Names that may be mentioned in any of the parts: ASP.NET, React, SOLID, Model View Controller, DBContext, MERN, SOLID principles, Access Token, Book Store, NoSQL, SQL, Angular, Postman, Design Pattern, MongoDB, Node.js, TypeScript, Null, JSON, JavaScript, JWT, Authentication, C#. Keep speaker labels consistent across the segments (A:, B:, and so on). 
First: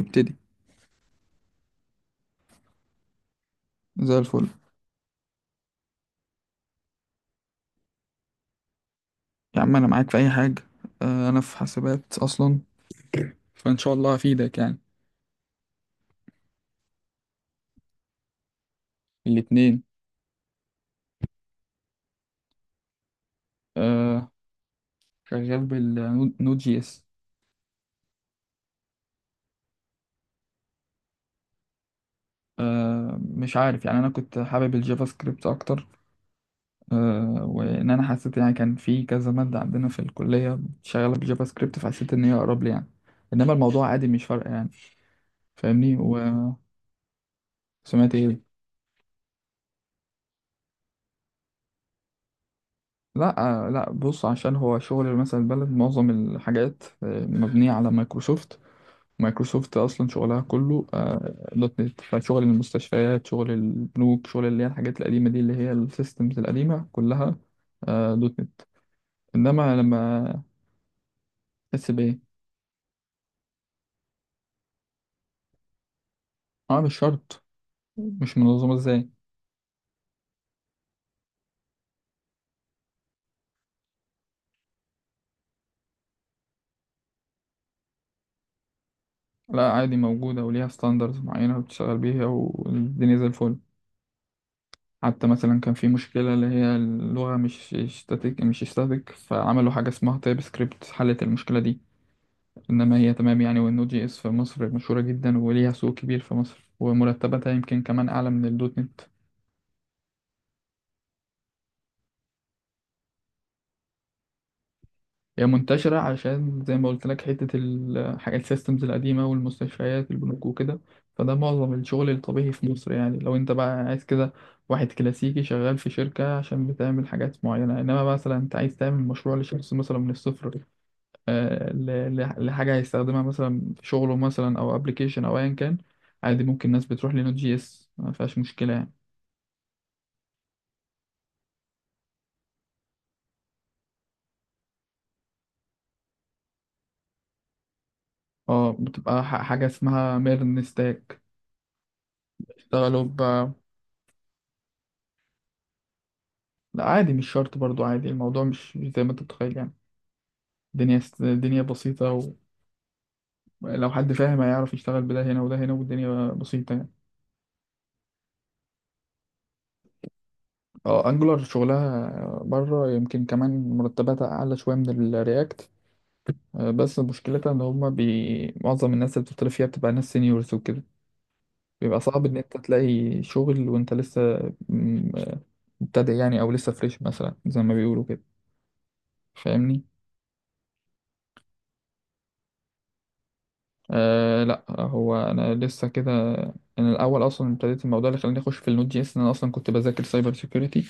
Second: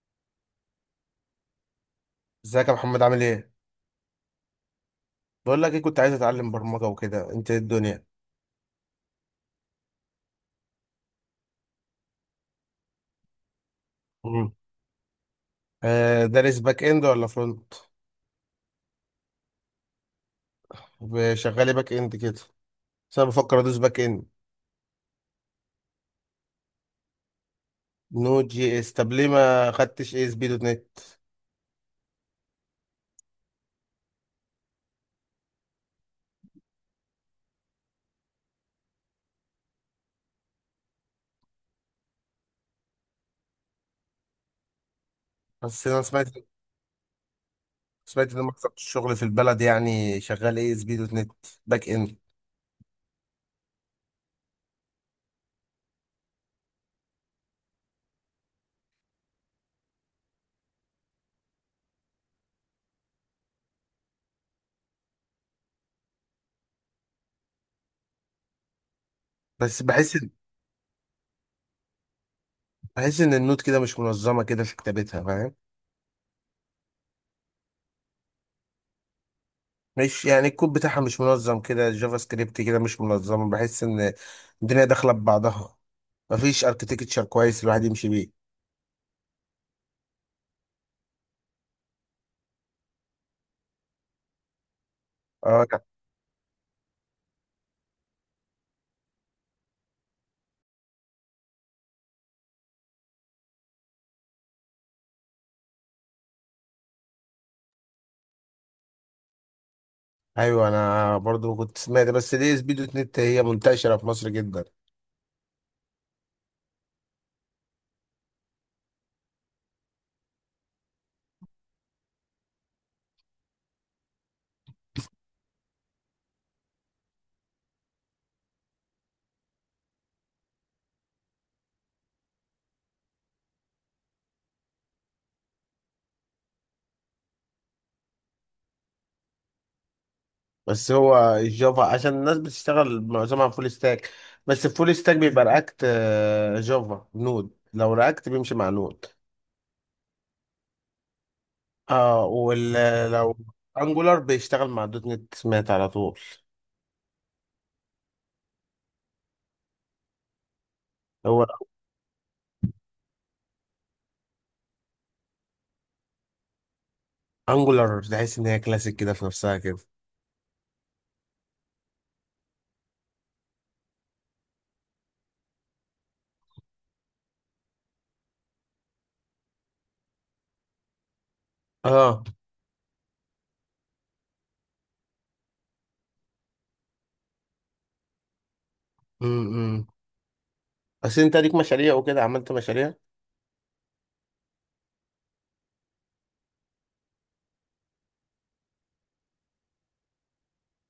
A: ابتدي.
B: ازيك يا محمد عامل ايه؟
A: زي الفل.
B: بقول لك ايه، كنت عايز اتعلم برمجة وكده، انت ايه الدنيا؟
A: يا عم، انا معاك في اي حاجه. انا في حاسبات اصلا، فان شاء الله
B: مم.
A: هفيدك يعني.
B: آه، دارس باك اند ولا فرونت؟
A: الاتنين.
B: شغال ايه؟ باك اند كده؟ بس انا بفكر ادوس باك اند.
A: آه، شغال بالنود جي اس.
B: نود جي اس؟ طب ليه ما خدتش اي اس بي دوت نت؟
A: مش عارف يعني، انا كنت حابب الجافا سكريبت اكتر. وان انا حسيت يعني، كان في كذا ماده عندنا في الكليه شغاله بالجافا سكريبت، فحسيت ان هي اقرب لي يعني. انما الموضوع عادي، مش فارقه يعني.
B: بس
A: فاهمني
B: انا سمعت
A: وسمعت.
B: سمعت
A: ايه.
B: ان مكتب الشغل في البلد يعني شغال اي اس بي دوت نت، باك اند.
A: لا. لا بص، عشان هو شغل مثلا البلد معظم الحاجات مبنيه على مايكروسوفت. مايكروسوفت اصلا شغلها كله دوت نت، فشغل المستشفيات شغل البنوك شغل اللي هي الحاجات القديمه دي اللي هي السيستمز القديمه كلها دوت نت. انما
B: بس بحس
A: لما تحس بايه؟
B: بحس ان النود كده مش منظمة كده في كتابتها، فاهم؟
A: اه، مش شرط. مش منظمه ازاي؟
B: مش يعني الكود بتاعها مش منظم كده، الجافا سكريبت كده مش منظم، بحس ان الدنيا داخله ببعضها، مفيش اركتكتشر كويس الواحد يمشي بيه.
A: لا عادي، موجوده وليها ستاندرز معينه بتشتغل بيها والدنيا زي الفل. حتى مثلا
B: اه
A: كان
B: لا.
A: في مشكله اللي هي اللغه مش ستاتيك، مش ستاتيك، فعملوا حاجه اسمها تايب سكريبت حلت المشكله دي. انما هي تمام يعني. والنود جي اس في مصر مشهوره جدا وليها سوق كبير في مصر، ومرتباتها يمكن كمان اعلى من الدوت نت.
B: ايوه انا برضو كنت سمعت، بس دي اس بي دوت نت هي منتشره في مصر جدا.
A: هي منتشره عشان زي ما قلت لك، حته الحاجات السيستمز القديمه والمستشفيات البنوك وكده، فده معظم الشغل الطبيعي في مصر يعني. لو انت بقى عايز كده واحد كلاسيكي شغال في شركه عشان بتعمل حاجات معينه. انما مثلا انت عايز تعمل مشروع لشخص مثلا من الصفر، لحاجه هيستخدمها مثلا في شغله، مثلا او ابلكيشن او ايا كان. عادي ممكن ناس بتروح لنود جي اس، ما فيهاش مشكله يعني.
B: بس هو الجافا عشان الناس بتشتغل معظمها فول ستاك، بس الفول ستاك بيبقى رياكت. جافا نود، لو رياكت بيمشي مع
A: اه،
B: نود.
A: بتبقى حاجة اسمها ميرن ستاك.
B: اه
A: بيشتغلوا ب
B: ولو انجولار بيشتغل مع دوت نت سمعت على طول.
A: لا عادي مش شرط برضو. عادي الموضوع مش زي ما انت متخيل يعني.
B: هو
A: الدنيا بسيطة. ولو حد فاهم، هيعرف يشتغل بده هنا وده هنا، والدنيا بسيطة يعني.
B: انجولار تحس ان هي كلاسيك كده في نفسها كده.
A: اه انجولار شغلها بره يمكن كمان مرتباتها اعلى شوية من الرياكت. بس مشكلتها ان هما معظم الناس اللي بتطلب فيها بتبقى ناس سينيورز وكده. بيبقى
B: اه،
A: صعب ان انت تلاقي شغل وانت لسه م- مبتدئ يعني، او لسه فريش مثلا زي ما بيقولوا كده. فاهمني.
B: إمم. بس انت ليك مشاريع وكده؟ عملت مشاريع؟
A: أه لا، هو انا لسه كده. انا الاول اصلا ابتديت الموضوع اللي خلاني اخش في النوت جي اس، ان انا اصلا كنت بذاكر سايبر سيكيورتي.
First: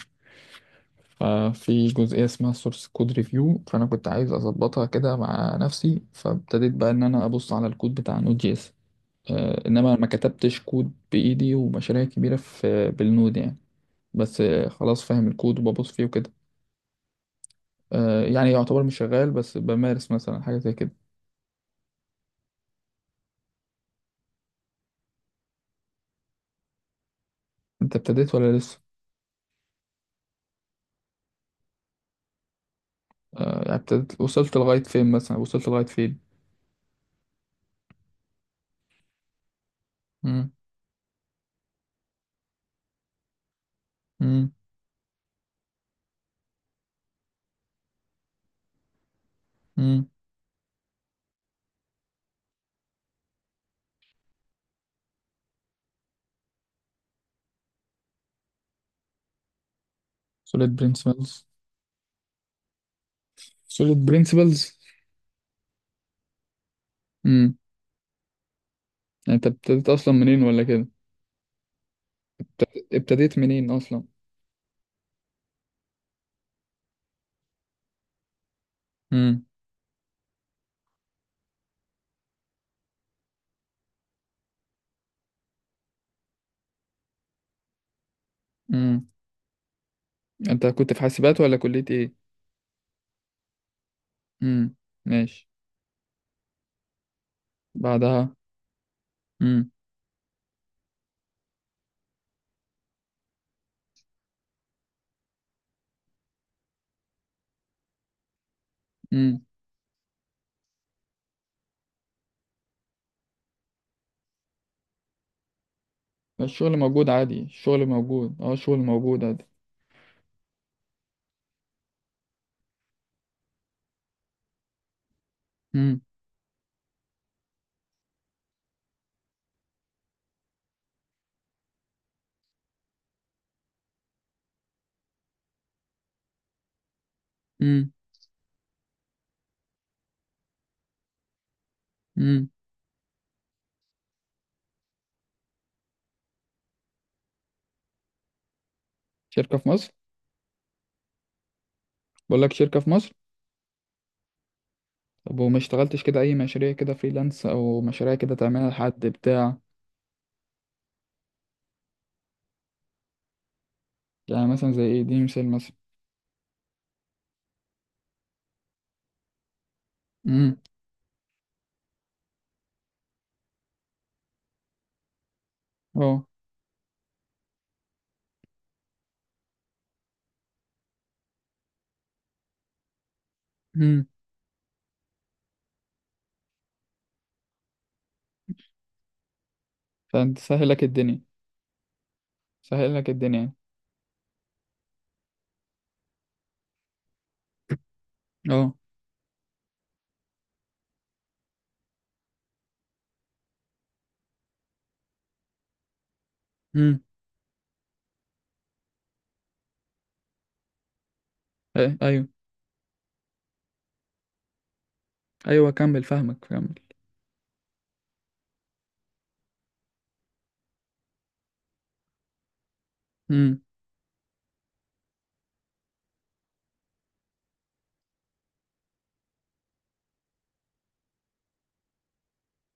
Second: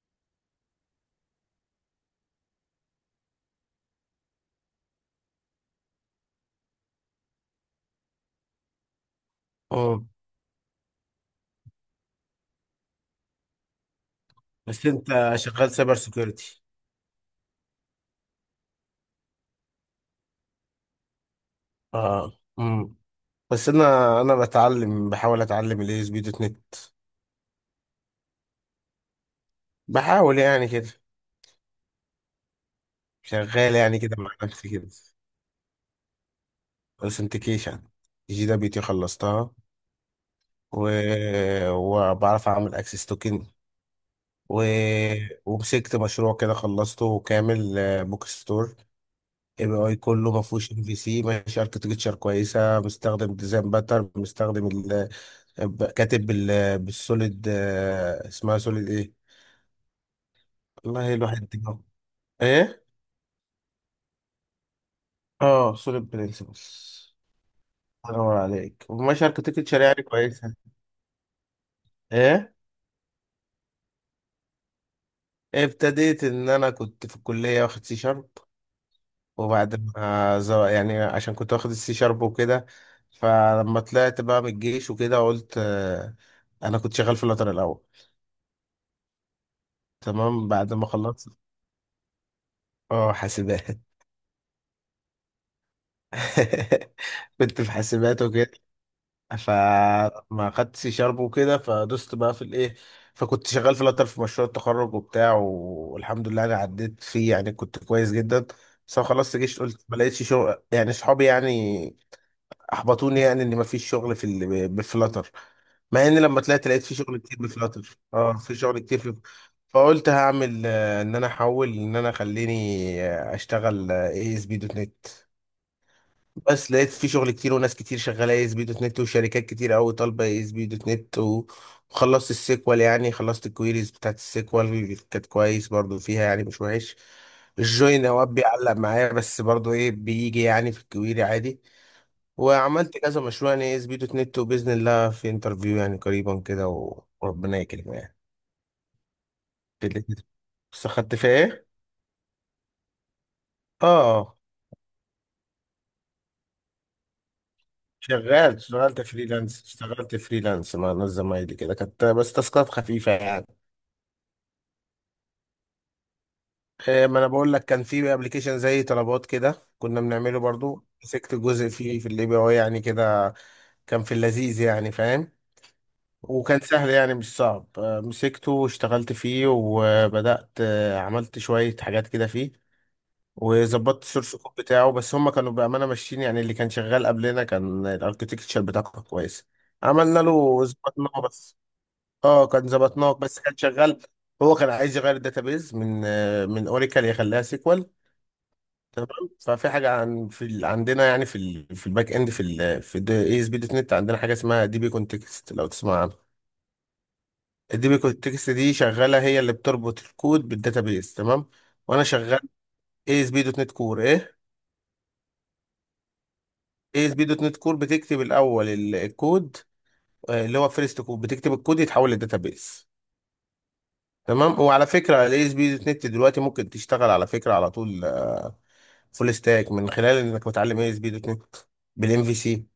A: ففي جزئيه اسمها سورس كود ريفيو، فانا كنت عايز اظبطها كده مع نفسي، فابتديت بقى ان انا ابص على الكود بتاع نوت جي اس. أه، انما
B: اه،
A: ما كتبتش كود بايدي ومشاريع كبيره في بالنود يعني. بس
B: بس
A: خلاص فاهم
B: انت
A: الكود
B: شغال
A: وببص
B: سايبر
A: فيه وكده.
B: سيكيورتي؟
A: أه يعني يعتبر مش شغال، بس بمارس مثلا حاجه زي كده.
B: اه امم. بس انا بتعلم، بحاول اتعلم الاي اس بي دوت نت.
A: انت ابتديت ولا لسه؟
B: بحاول يعني كده،
A: أه يعني
B: شغال يعني كده
A: ابتديت.
B: مع
A: وصلت
B: نفسي
A: لغايه
B: كده.
A: فين مثلا؟ وصلت لغايه فين؟
B: اوثنتيكيشن، جي دبليو تي خلصتها،
A: مم.
B: و... وبعرف اعمل اكسس توكن،
A: مم.
B: و... ومسكت مشروع كده خلصته كامل، بوك ستور. ام اي
A: مم.
B: كله، ما فيهوش ام في سي، ماشي اركتكتشر كويسه، مستخدم ديزاين باتر، مستخدم كاتب بالسوليد، اسمها سوليد ايه؟
A: solid
B: والله
A: principles.
B: الواحد دماغه. ايه؟
A: solid principles.
B: اه سوليد برنسبلز.
A: مم.
B: انور عليك، وماشي
A: يعني انت
B: اركتكتشر
A: ابتديت
B: يعني
A: اصلا منين
B: كويسه.
A: ولا كده؟
B: ايه،
A: ابتديت منين اصلا؟
B: ابتديت ان انا كنت في الكليه واخد سي شارب،
A: مم.
B: وبعد ما ز- يعني عشان كنت واخد السي شارب وكده، فلما طلعت بقى من الجيش وكده قلت انا كنت شغال في اللاتر الاول.
A: مم.
B: تمام،
A: انت
B: بعد ما
A: كنت في
B: خلصت.
A: حاسبات ولا كلية ايه؟
B: اه حاسبات
A: مم. ماشي.
B: كنت في حاسبات
A: بعدها؟
B: وكده،
A: مم.
B: فما خدتش شرب وكده، فدست بقى في الايه. فكنت شغال في لاتر في مشروع التخرج وبتاع، والحمد لله انا عديت فيه يعني، كنت كويس جدا. بس أنا خلصت
A: مم.
B: جيش، قلت ما لقيتش شغل يعني، اصحابي يعني احبطوني يعني ان ما فيش شغل في بفلاتر. مع ان لما طلعت
A: الشغل
B: لقيت في
A: موجود
B: شغل كتير
A: عادي، الشغل
B: بفلاتر، اه
A: موجود، اه
B: في
A: الشغل
B: شغل كتير في.
A: موجود عادي.
B: فقلت هعمل، ان انا احول، ان انا خليني اشتغل اي اس بي دوت نت.
A: مم.
B: بس لقيت في شغل كتير وناس كتير شغاله اي اس بي دوت نت، وشركات كتير قوي طالبه اي اس بي دوت نت وخلصت السيكوال، يعني خلصت الكويريز بتاعت السيكوال، كانت كويس برضو فيها يعني، مش وحش.
A: مم.
B: الجوين اوقات بيعلق معايا، بس برضو ايه، بيجي يعني في الكويري عادي.
A: مم.
B: وعملت كذا مشروع يعني اي اس بي دوت نت، وباذن الله في انترفيو يعني قريبا كده، وربنا يكرم يعني.
A: شركة في
B: في
A: مصر؟
B: الاتنين. بس خدت فيها ايه؟
A: بقول لك شركة في مصر.
B: اه،
A: طب وما اشتغلتش كده اي مشاريع، كده فريلانس او مشاريع كده
B: شغال،
A: تعملها
B: اشتغلت
A: لحد بتاع؟
B: فريلانس اشتغلت فريلانس مع ناس زمايلي كده، كانت بس تاسكات خفيفة يعني.
A: يعني مثلا زي ايه؟ دي مثال مثلا.
B: ما انا بقول لك، كان في ابلكيشن زي طلبات كده كنا بنعمله،
A: امم.
B: برضو مسكت جزء فيه في الاي بي اي يعني كده. كان في اللذيذ يعني، فاهم؟
A: اه.
B: وكان سهل يعني، مش صعب، مسكته واشتغلت فيه، وبدأت عملت شوية حاجات كده فيه، وظبطت السورس كود بتاعه. بس هم كانوا بأمانة ماشيين يعني، اللي كان شغال قبلنا كان الاركتكتشر بتاعه كان كويس، عملنا
A: فانت
B: له
A: سهل لك الدنيا.
B: ظبطناه بس. اه كان
A: سهل لك
B: ظبطناه
A: الدنيا
B: بس،
A: يعني.
B: كان شغال. هو كان عايز يغير الداتابيز من من اوريكل يخليها سيكوال.
A: اه.
B: تمام. ففي حاجه عن في ال... عندنا يعني في الباك اند في اي اس بي دوت نت عندنا حاجه اسمها دي بي كونتكست، لو تسمع عنها.
A: امم.
B: الدي بي كونتكست دي شغاله، هي اللي بتربط الكود بالداتابيس. تمام.
A: ايه.
B: وانا
A: ايوه.
B: شغال اي اس بي دوت نت كور، ايه.
A: ايوه كمل، فاهمك، كمل.
B: اي اس بي دوت نت كور بتكتب الاول الكود، اللي هو فيرست كود، بتكتب الكود يتحول للداتابيس.
A: امم.
B: تمام. وعلى فكره الاي اس بي دوت نت دلوقتي ممكن تشتغل على فكره على طول فول ستاك، من خلال انك متعلم اي اس بي دوت نت بالام في سي،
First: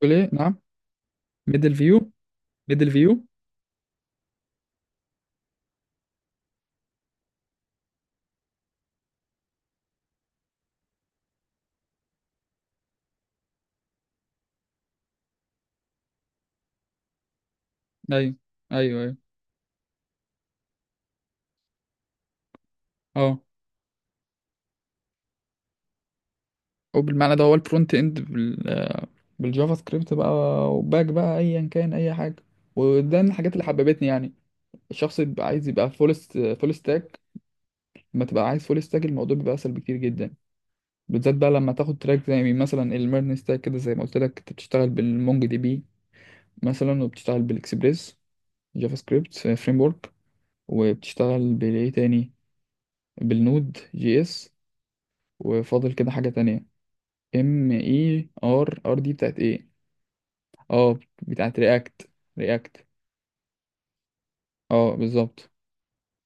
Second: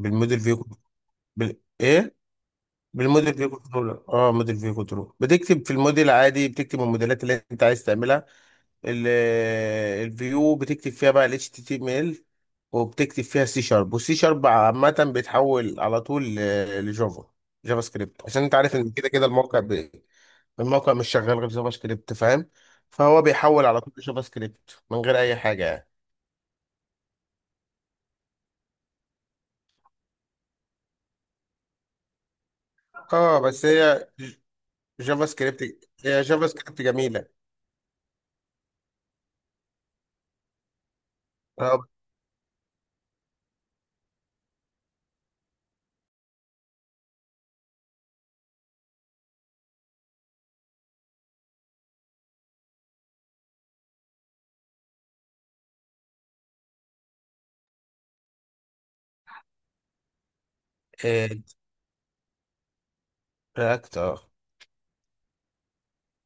A: تقول ايه، نعم؟
B: فيو،
A: ميدل فيو.
B: ايه،
A: ميدل فيو.
B: بالموديل فيو كنترول. اه، موديل فيو كنترول، بتكتب في الموديل عادي، بتكتب الموديلات اللي انت عايز تعملها. ال- الفيو بتكتب فيها بقى ال HTML، وبتكتب فيها سي شارب، والسي شارب عامة بيتحول على طول لجافا، جافا سكريبت،
A: ايوه.
B: عشان انت عارف ان
A: ايوه.
B: كده
A: ايوه.
B: كده الموقع الموقع مش شغال غير جافا سكريبت، فاهم؟ فهو
A: اه.
B: بيحول على طول لجافا سكريبت من غير اي حاجة يعني.
A: او بالمعنى ده، هو الفرونت اند بالجافا سكريبت بقى، وباك بقى ايا كان اي حاجه. وده من
B: اه
A: الحاجات اللي
B: بس
A: حببتني
B: هي،
A: يعني. الشخص
B: جافا
A: اللي بيبقى عايز
B: سكريبت،
A: يبقى فول،
B: هي جافا
A: فول
B: سكريبت
A: ستاك.
B: جميلة.
A: لما تبقى عايز فول ستاك الموضوع بيبقى اسهل بكتير جدا، بالذات بقى لما
B: اه،
A: تاخد تراك زي مثلا الميرن ستاك كده، زي ما قلت لك انت بتشتغل بالمونج دي بي مثلا، وبتشتغل بالاكسبريس، جافا سكريبت فريم ورك، وبتشتغل بالايه تاني؟ بالنود جي اس. وفاضل كده حاجة تانية. ام اي ار ار دي بتاعت ايه؟ اه،
B: آه،
A: بتاعت رياكت. رياكت.
B: رياكت. اه.
A: اه بالظبط.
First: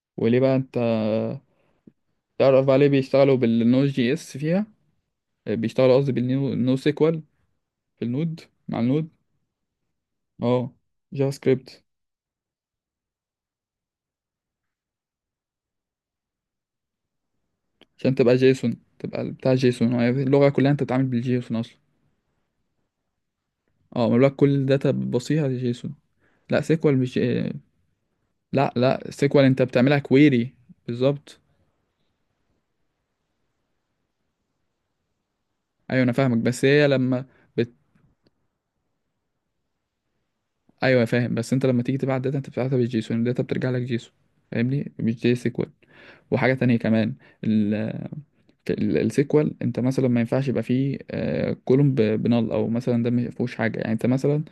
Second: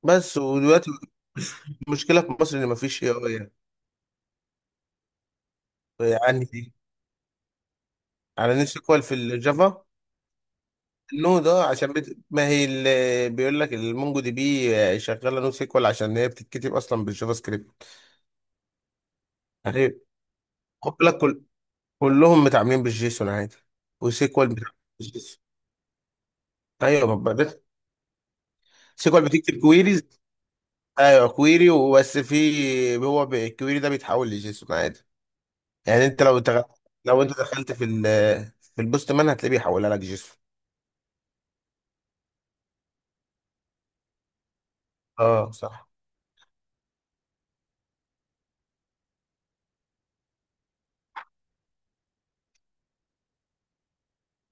B: بس
A: وليه بقى انت
B: ودلوقتي مشكلة في مصر
A: تعرف
B: ان
A: عليه
B: مفيش اي
A: بيشتغلوا
B: اي
A: بالنود جي اس فيها؟ بيشتغلوا قصدي
B: يعني،
A: بالنيو
B: دي
A: نو سيكوال، في النود.
B: على
A: مع
B: نسيكوال
A: النود.
B: في الجافا.
A: اه، جافا
B: نو، ده
A: سكريبت.
B: عشان ما هي اللي بيقول لك المونجو دي بي شغاله نو سيكوال، عشان هي بتتكتب اصلا بالجافا سكريبت.
A: عشان تبقى جيسون، تبقى بتاع جيسون،
B: يعني
A: هي اللغة كلها انت
B: خد
A: بتتعامل
B: بالك،
A: بالجيسون اصلا.
B: كلهم متعاملين بالجيسون عادي.
A: اه، مبلغ
B: وسيكوال
A: كل
B: بتتعامل
A: الداتا
B: بالجيسون.
A: بتبصيها جيسون. لا سيكوال
B: ايوه، ما
A: مش،
B: بقى-
A: لا لا،
B: سيكوال
A: سيكوال
B: بتكتب
A: انت بتعملها
B: كويريز.
A: كويري.
B: ايوه،
A: بالظبط.
B: كويري وبس، في هو الكويري ده بيتحول لجيسون عادي.
A: ايوه
B: يعني
A: انا
B: انت
A: فاهمك، بس هي
B: لو
A: لما
B: انت دخلت
A: بت...
B: في البوست مان هتلاقيه بيحولها لك جيسون.
A: ايوه فاهم. بس انت لما تيجي تبعت داتا انت بتبعتها بالجيسون، الداتا بترجع لك جيسون. فاهمني، مش جي
B: اه
A: سيكوال.
B: صح.
A: وحاجه تانية كمان، ال... السيكوال انت مثلا ما ينفعش يبقى فيه آه كولوم بنال، او مثلا ده ما فيهوش حاجه يعني. انت مثلا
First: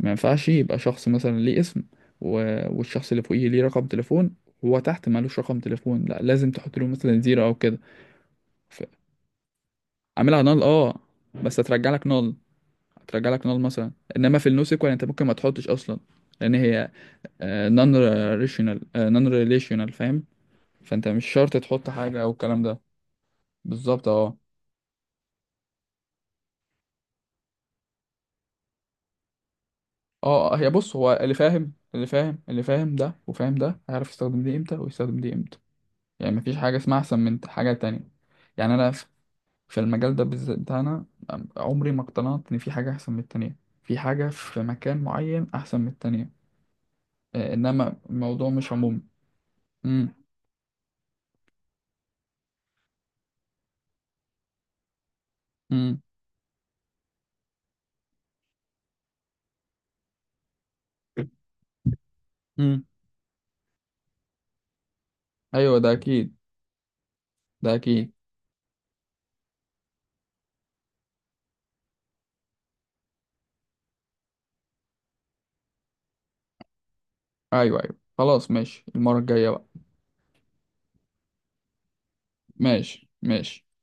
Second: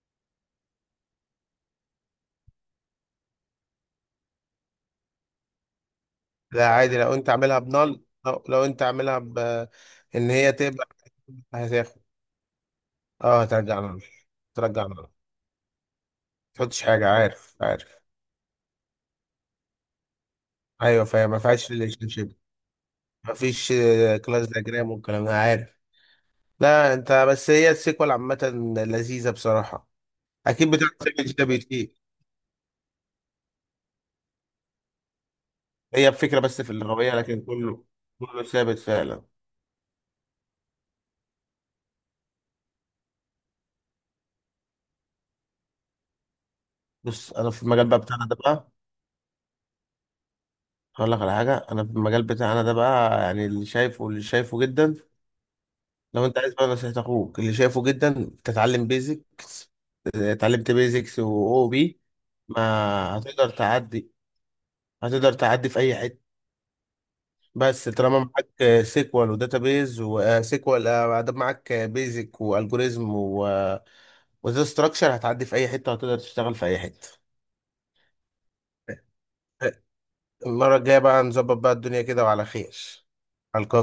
A: ما ينفعش يبقى شخص مثلا ليه اسم و... والشخص اللي فوقيه ليه رقم تليفون، هو تحت مالوش رقم تليفون، لا لازم
B: لا
A: تحط له
B: عادي، لو
A: مثلا
B: انت
A: زيرو او
B: عاملها
A: كده.
B: بنال، لو انت
A: ف-
B: عاملها ب ان
A: عاملها
B: هي
A: نال
B: تبقى،
A: اه، بس هترجع
B: هتاخد،
A: لك نال، هترجع
B: اه
A: لك نار
B: هترجع
A: مثلا.
B: نال.
A: انما في
B: ترجع
A: النوسيكوال
B: نال،
A: انت
B: ما
A: ممكن ما تحطش اصلا، لان
B: تحطش
A: هي
B: حاجه. عارف، عارف.
A: نون ريليشنال. نون ريليشنال، فاهم.
B: ايوه
A: فانت مش
B: فاهم، ما
A: شرط
B: فيهاش
A: تحط
B: ريليشن
A: حاجه او
B: شيب،
A: الكلام ده.
B: ما فيش
A: بالظبط. اه.
B: كلاس دياجرام والكلام ده، عارف. لا انت بس هي السيكوال عامه لذيذه بصراحه.
A: اه. هي
B: اكيد بتاع
A: بص، هو اللي
B: جي بي
A: فاهم
B: تي،
A: ده وفاهم ده هيعرف يستخدم دي امتى ويستخدم دي امتى.
B: هي
A: يعني
B: الفكره
A: مفيش
B: بس في
A: حاجه اسمها
B: اللغويه،
A: احسن من
B: لكن
A: حاجه
B: كله،
A: تانية.
B: كله
A: يعني
B: ثابت
A: انا في
B: فعلا.
A: المجال ده بالذات بتاعنا، عمري ما اقتنعت ان في حاجه احسن من التانية، في حاجه في مكان معين احسن من التانية.
B: بص، انا في المجال بقى
A: انما
B: بتاعنا ده
A: الموضوع مش
B: بقى،
A: عمومي. امم.
B: هقول لك على حاجه. انا في المجال بتاعنا ده بقى يعني، اللي شايفه، اللي شايفه جدا،
A: امم.
B: لو انت عايز بقى نصيحة اخوك اللي شايفه جدا، تتعلم بيزكس. اتعلمت بيزكس واو بي، ما
A: امم.
B: هتقدر تعدي. هتقدر تعدي
A: ايوه
B: في
A: ده
B: اي حتة.
A: اكيد. ده
B: بس
A: اكيد.
B: طالما معاك سيكوال وداتابيز، وسيكوال ادب، معاك بيزك والجوريزم وداتا ستراكشر، هتعدي في اي حتة، وهتقدر تشتغل في اي حتة.
A: ايوه ايوه خلاص، ماشي، المرة الجاية بقى.
B: المرة الجاية بقى نظبط بقى الدنيا كده، وعلى خير.
A: ماشي
B: على
A: ماشي.
B: الكافي.